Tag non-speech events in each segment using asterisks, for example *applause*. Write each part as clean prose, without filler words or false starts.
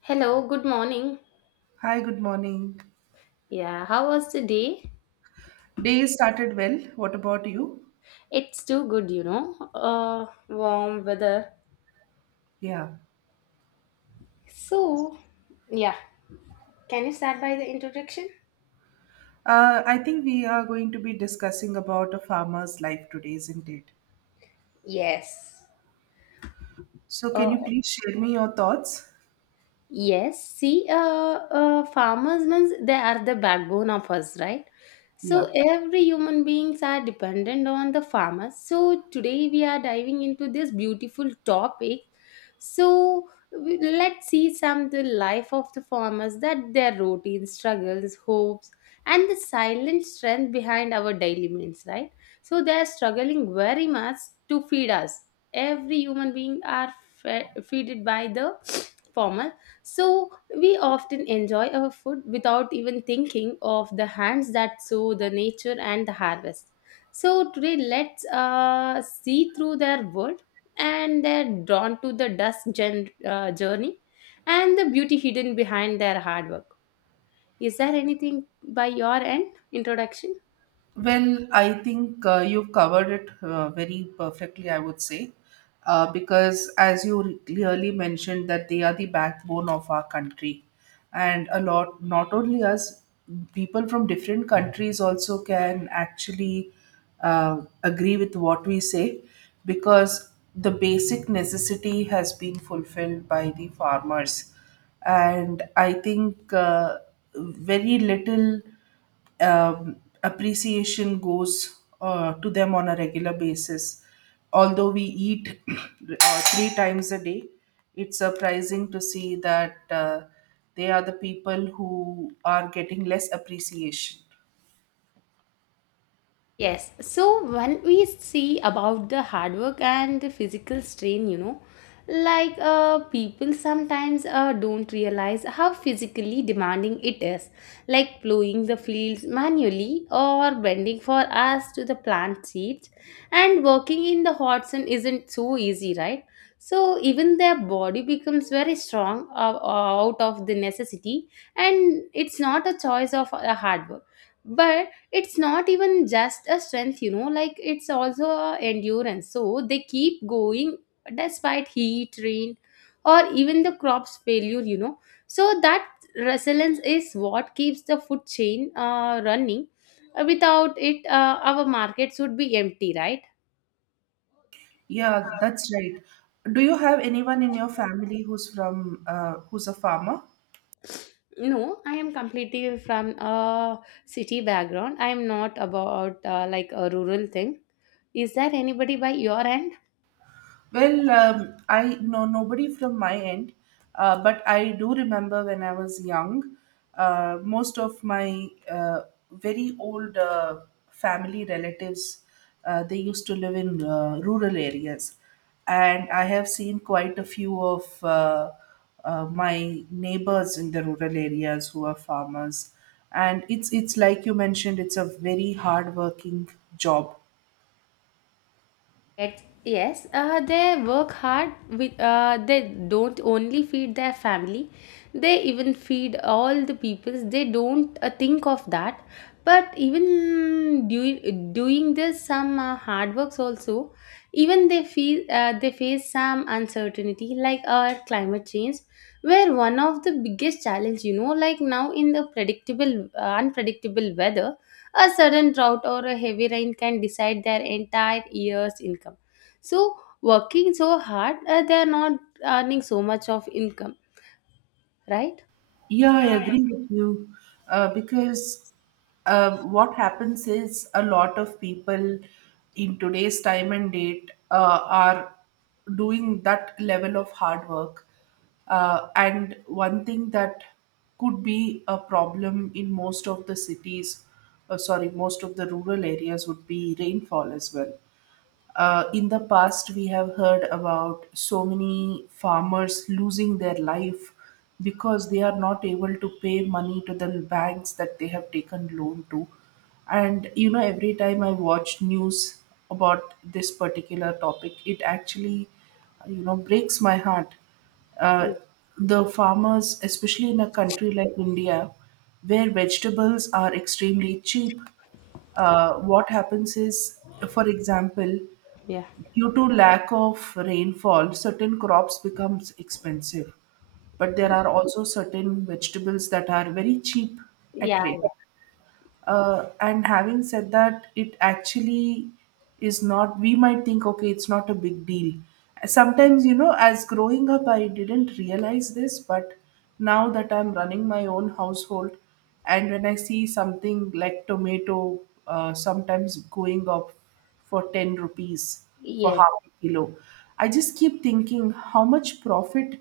Hello, good morning. Hi, good morning. Yeah, how was the day? Day started well. What about you? It's too good, you know. Warm weather. Yeah. So, yeah. Can you start by the introduction? I think we are going to be discussing about a farmer's life today, isn't it? Yes. So, can you Oh, please share me your thoughts? yes, see, farmers means they are the backbone of us, right? Yeah. So every human beings are dependent on the farmers. So today we are diving into this beautiful topic. So let's see some the life of the farmers, that their routines, struggles, hopes, and the silent strength behind our daily means, right? So they are struggling very much to feed us. Every human being are fed, feeded by the farmers, so we often enjoy our food without even thinking of the hands that sow the nature and the harvest. So today let's see through their world, and they're drawn to the dust journey and the beauty hidden behind their hard work. Is there anything by your end introduction? Well, I think you've covered it very perfectly, I would say, because as you clearly mentioned that they are the backbone of our country, and a lot, not only us, people from different countries also can actually agree with what we say, because the basic necessity has been fulfilled by the farmers, and I think very little um, appreciation goes to them on a regular basis. Although we eat *clears throat* three times a day, it's surprising to see that they are the people who are getting less appreciation. Yes. So when we see about the hard work and the physical strain, you know, like people sometimes don't realize how physically demanding it is, like plowing the fields manually or bending for us to the plant seeds. And working in the hot sun isn't so easy, right? So even their body becomes very strong out of the necessity, and it's not a choice of a hard work, but it's not even just a strength, you know, like it's also a endurance. So they keep going despite heat, rain, or even the crops failure, you know. So that resilience is what keeps the food chain running. Without it our markets would be empty, right? Yeah, that's right. Do you have anyone in your family who's a farmer? No, I am completely from a city background. I am not about like a rural thing. Is there anybody by your end? Well, I know nobody from my end, but I do remember when I was young, most of my very old family relatives, they used to live in rural areas. And I have seen quite a few of my neighbors in the rural areas who are farmers. And it's like you mentioned, it's a very hard working job. It, yes, they work hard. With they don't only feed their family, they even feed all the peoples. They don't think of that. But even doing this some hard works also, even they feel they face some uncertainty like our climate change, where one of the biggest challenge, you know, like now in the predictable unpredictable weather, a sudden drought or a heavy rain can decide their entire year's income. So, working so hard, they are not earning so much of income, right? Yeah, I agree with you. Because what happens is a lot of people in today's time and date are doing that level of hard work. And one thing that could be a problem in most of the cities, sorry, most of the rural areas would be rainfall as well. In the past, we have heard about so many farmers losing their life because they are not able to pay money to the banks that they have taken loan to. And you know, every time I watch news about this particular topic, it actually, you know, breaks my heart uh, the farmers, especially in a country like India, where vegetables are extremely cheap, what happens is, for example, Yeah. due to lack of rainfall, certain crops becomes expensive, but there are also certain vegetables that are very cheap at Yeah, rate. And having said that, it actually is not, we might think, okay, it's not a big deal sometimes, you know. As growing up, I didn't realize this, but now that I'm running my own household and when I see something like tomato sometimes going up for 10 rupees for yes. half a kilo, I just keep thinking how much profit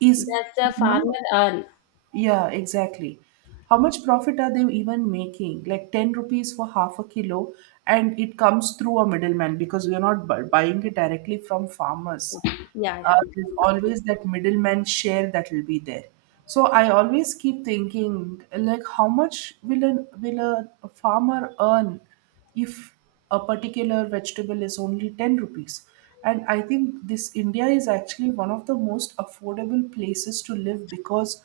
is. That's the No. farmer earn. Yeah, exactly. How much profit are they even making? Like 10 rupees for half a kilo, and it comes through a middleman because we are not buying it directly from farmers. Yeah, There's always that middleman share that will be there. So I always keep thinking, like, how much will a farmer earn if a particular vegetable is only 10 rupees? And I think this India is actually one of the most affordable places to live because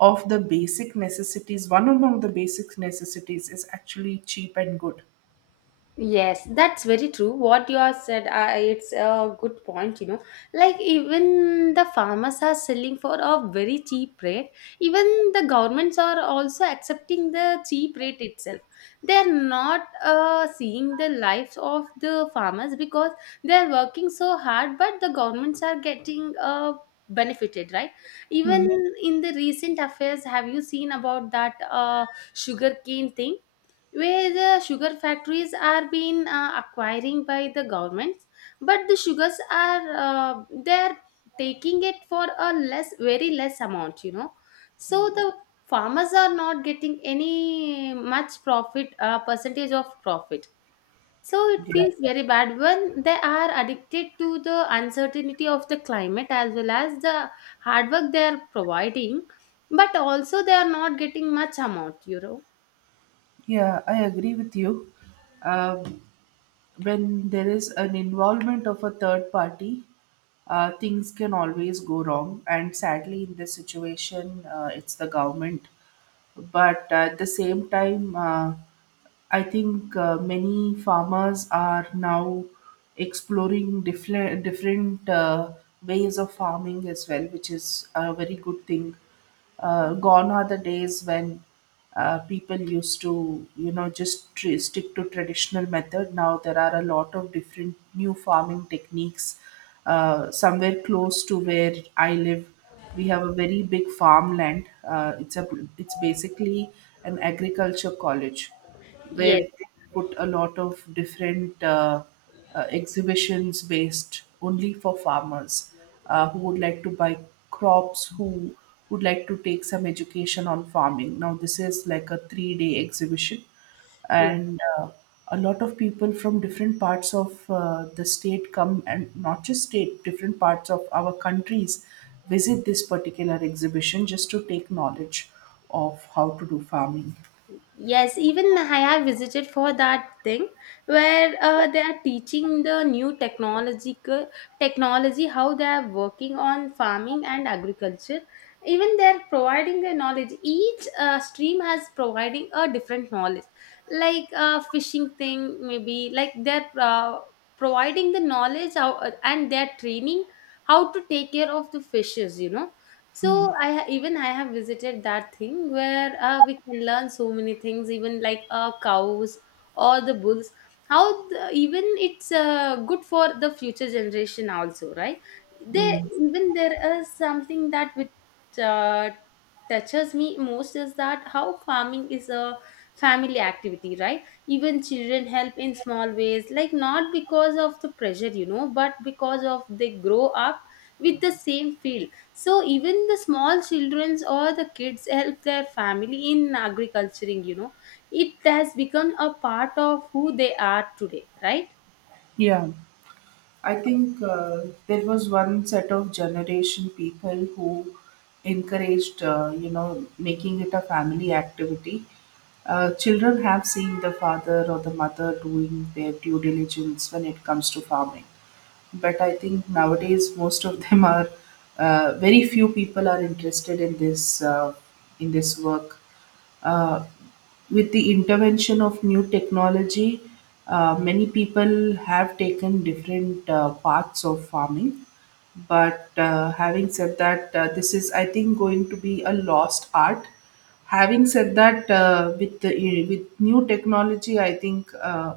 of the basic necessities. One among the basic necessities is actually cheap and good. yes, that's very true. What you have said, it's a good point, you know. Like, even the farmers are selling for a very cheap rate. Even the governments are also accepting the cheap rate itself. They're not seeing the lives of the farmers because they're working so hard, but the governments are getting benefited, right? Even Hmm. in the recent affairs, have you seen about that sugarcane thing? Where the sugar factories are being acquiring by the governments, but the sugars are they're taking it for a less very less amount, you know. So the farmers are not getting any much profit, percentage of profit. So it Yeah, feels very bad when they are addicted to the uncertainty of the climate as well as the hard work they are providing, but also they are not getting much amount, you know. yeah, I agree with you. Um, when there is an involvement of a third party, things can always go wrong. And sadly, in this situation, it's the government. But at the same time, I think many farmers are now exploring different ways of farming as well, which is a very good thing. Gone are the days when people used to, you know, just stick to traditional method. Now there are a lot of different new farming techniques. Somewhere close to where I live, we have a very big farmland. It's basically an agriculture college where Yes. they put a lot of different exhibitions based only for farmers who would like to buy crops, who would like to take some education on farming. Now, this is like a 3 day exhibition, and a lot of people from different parts of the state come, and not just state, different parts of our countries visit this particular exhibition just to take knowledge of how to do farming. Yes, even I have visited for that thing where they are teaching the new technological technology, how they are working on farming and agriculture. Even they are providing the knowledge. Each stream has providing a different knowledge, like fishing thing maybe. Like they're providing the knowledge how, and they're training how to take care of the fishes. You know, so even I have visited that thing where we can learn so many things, even like cows or the bulls. How the, even it's good for the future generation also, right? There Mm. even there is something that which touches me most is that how farming is a family activity, right? Even children help in small ways, like not because of the pressure, you know, but because of they grow up with the same field. So even the small childrens or the kids help their family in agriculturing, you know, it has become a part of who they are today, right? Yeah. I think there was one set of generation people who encouraged, you know, making it a family activity. Children have seen the father or the mother doing their due diligence when it comes to farming, but I think nowadays most of them are very few people are interested in this in this work. Uh, with the intervention of new technology, many people have taken different parts of farming. But having said that, this is, I think, going to be a lost art. Having said that, with new technology, I think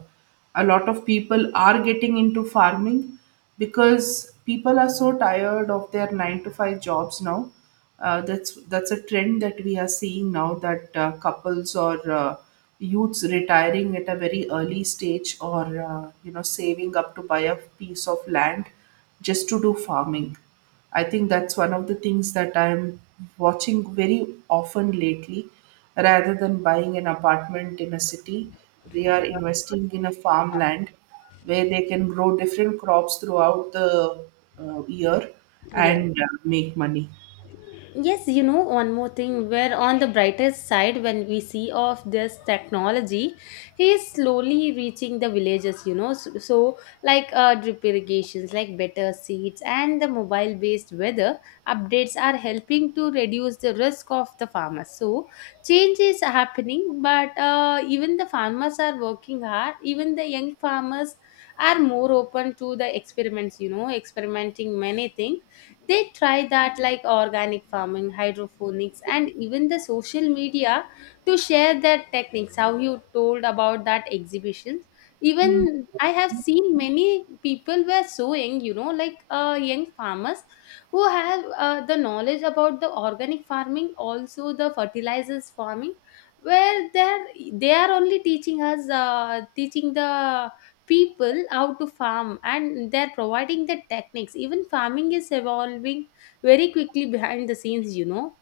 a lot of people are getting into farming because people are so tired of their nine to five jobs now. That's a trend that we are seeing now, that couples or youths retiring at a very early stage, or you know, saving up to buy a piece of land just to do farming. I think that's one of the things that I'm watching very often lately. Rather than buying an apartment in a city, they are investing in a farmland where they can grow different crops throughout the year, Yes. and make money. Yes, you know, one more thing, we're on the brightest side when we see of this technology, he is slowly reaching the villages, you know. So, like drip irrigations, like better seeds, and the mobile based weather updates are helping to reduce the risk of the farmers. So, change is happening, but even the farmers are working hard, even the young farmers are more open to the experiments, you know, experimenting many things they try, that like organic farming, hydroponics, and even the social media to share their techniques. How you told about that exhibitions. Mm. Even I have seen many people were so young, you know, like young farmers who have the knowledge about the organic farming, also the fertilizers farming, where they are only teaching us, teaching the people how to farm, and they're providing the techniques. Even farming is evolving very quickly behind the scenes, you know.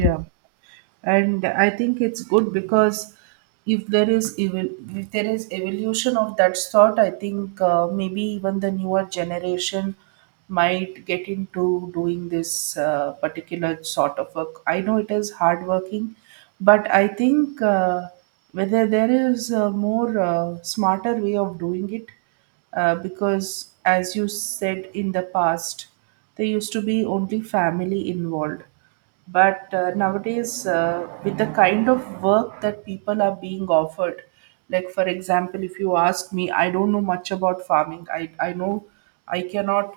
Yeah. And I think it's good because if there is evolution of that sort, I think maybe even the newer generation might get into doing this particular sort of work. I know it is hard working, but I think whether there is a more smarter way of doing it, because as you said, in the past there used to be only family involved, but nowadays with the kind of work that people are being offered, like for example, if you ask me, I don't know much about farming. I know I cannot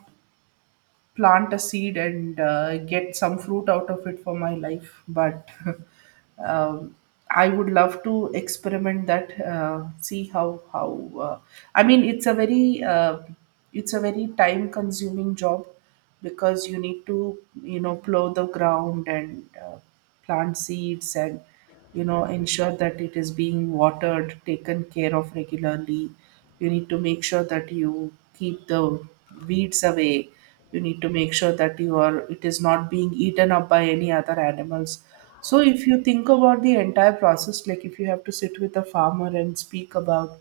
plant a seed and get some fruit out of it for my life, but *laughs* um, I would love to experiment that, uh, see how how uh, i mean, it's a very time consuming job, because you need to, you know, plow the ground and plant seeds, and you know, ensure that it is being watered, taken care of regularly. You need to make sure that you keep the weeds away. You need to make sure that you are it is not being eaten up by any other animals. So if you think about the entire process, like if you have to sit with a farmer and speak about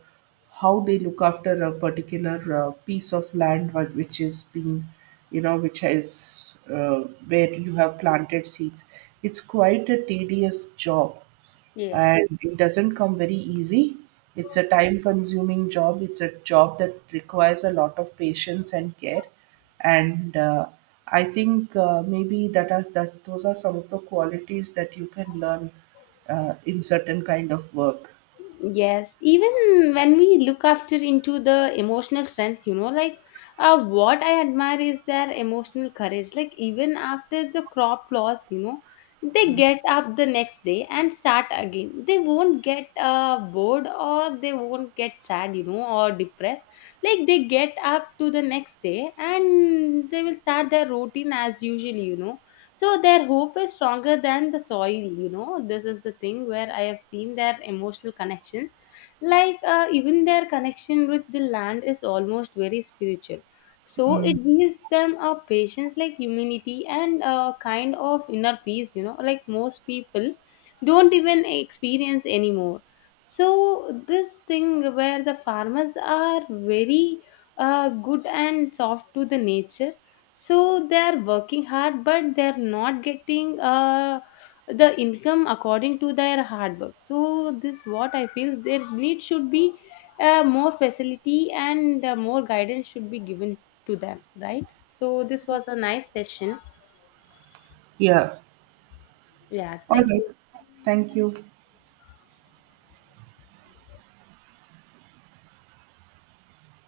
how they look after a particular piece of land which is being, you know, which has where you have planted seeds, it's quite a tedious job. Yes. And it doesn't come very easy. It's a time consuming job, it's a job that requires a lot of patience and care. And I think maybe that is, that those are some of the qualities that you can learn in certain kind of work. Yes, even when we look after into the emotional strength, you know, like what I admire is their emotional courage. Like even after the crop loss, you know, they get up the next day and start again. They won't get bored, or they won't get sad, you know, or depressed. Like they get up to the next day and they will start their routine as usually, you know. So their hope is stronger than the soil, you know. This is the thing where I have seen their emotional connection, like even their connection with the land is almost very spiritual. So it Mm. gives them a patience like humility and a kind of inner peace, you know, like most people don't even experience anymore. So this thing where the farmers are very good and soft to the nature, so they are working hard but they are not getting the income according to their hard work. So this what I feel, their need should be more facility and more guidance should be given to them, right? So this was a nice session. Yeah. Yeah, All thank right. you. Thank you.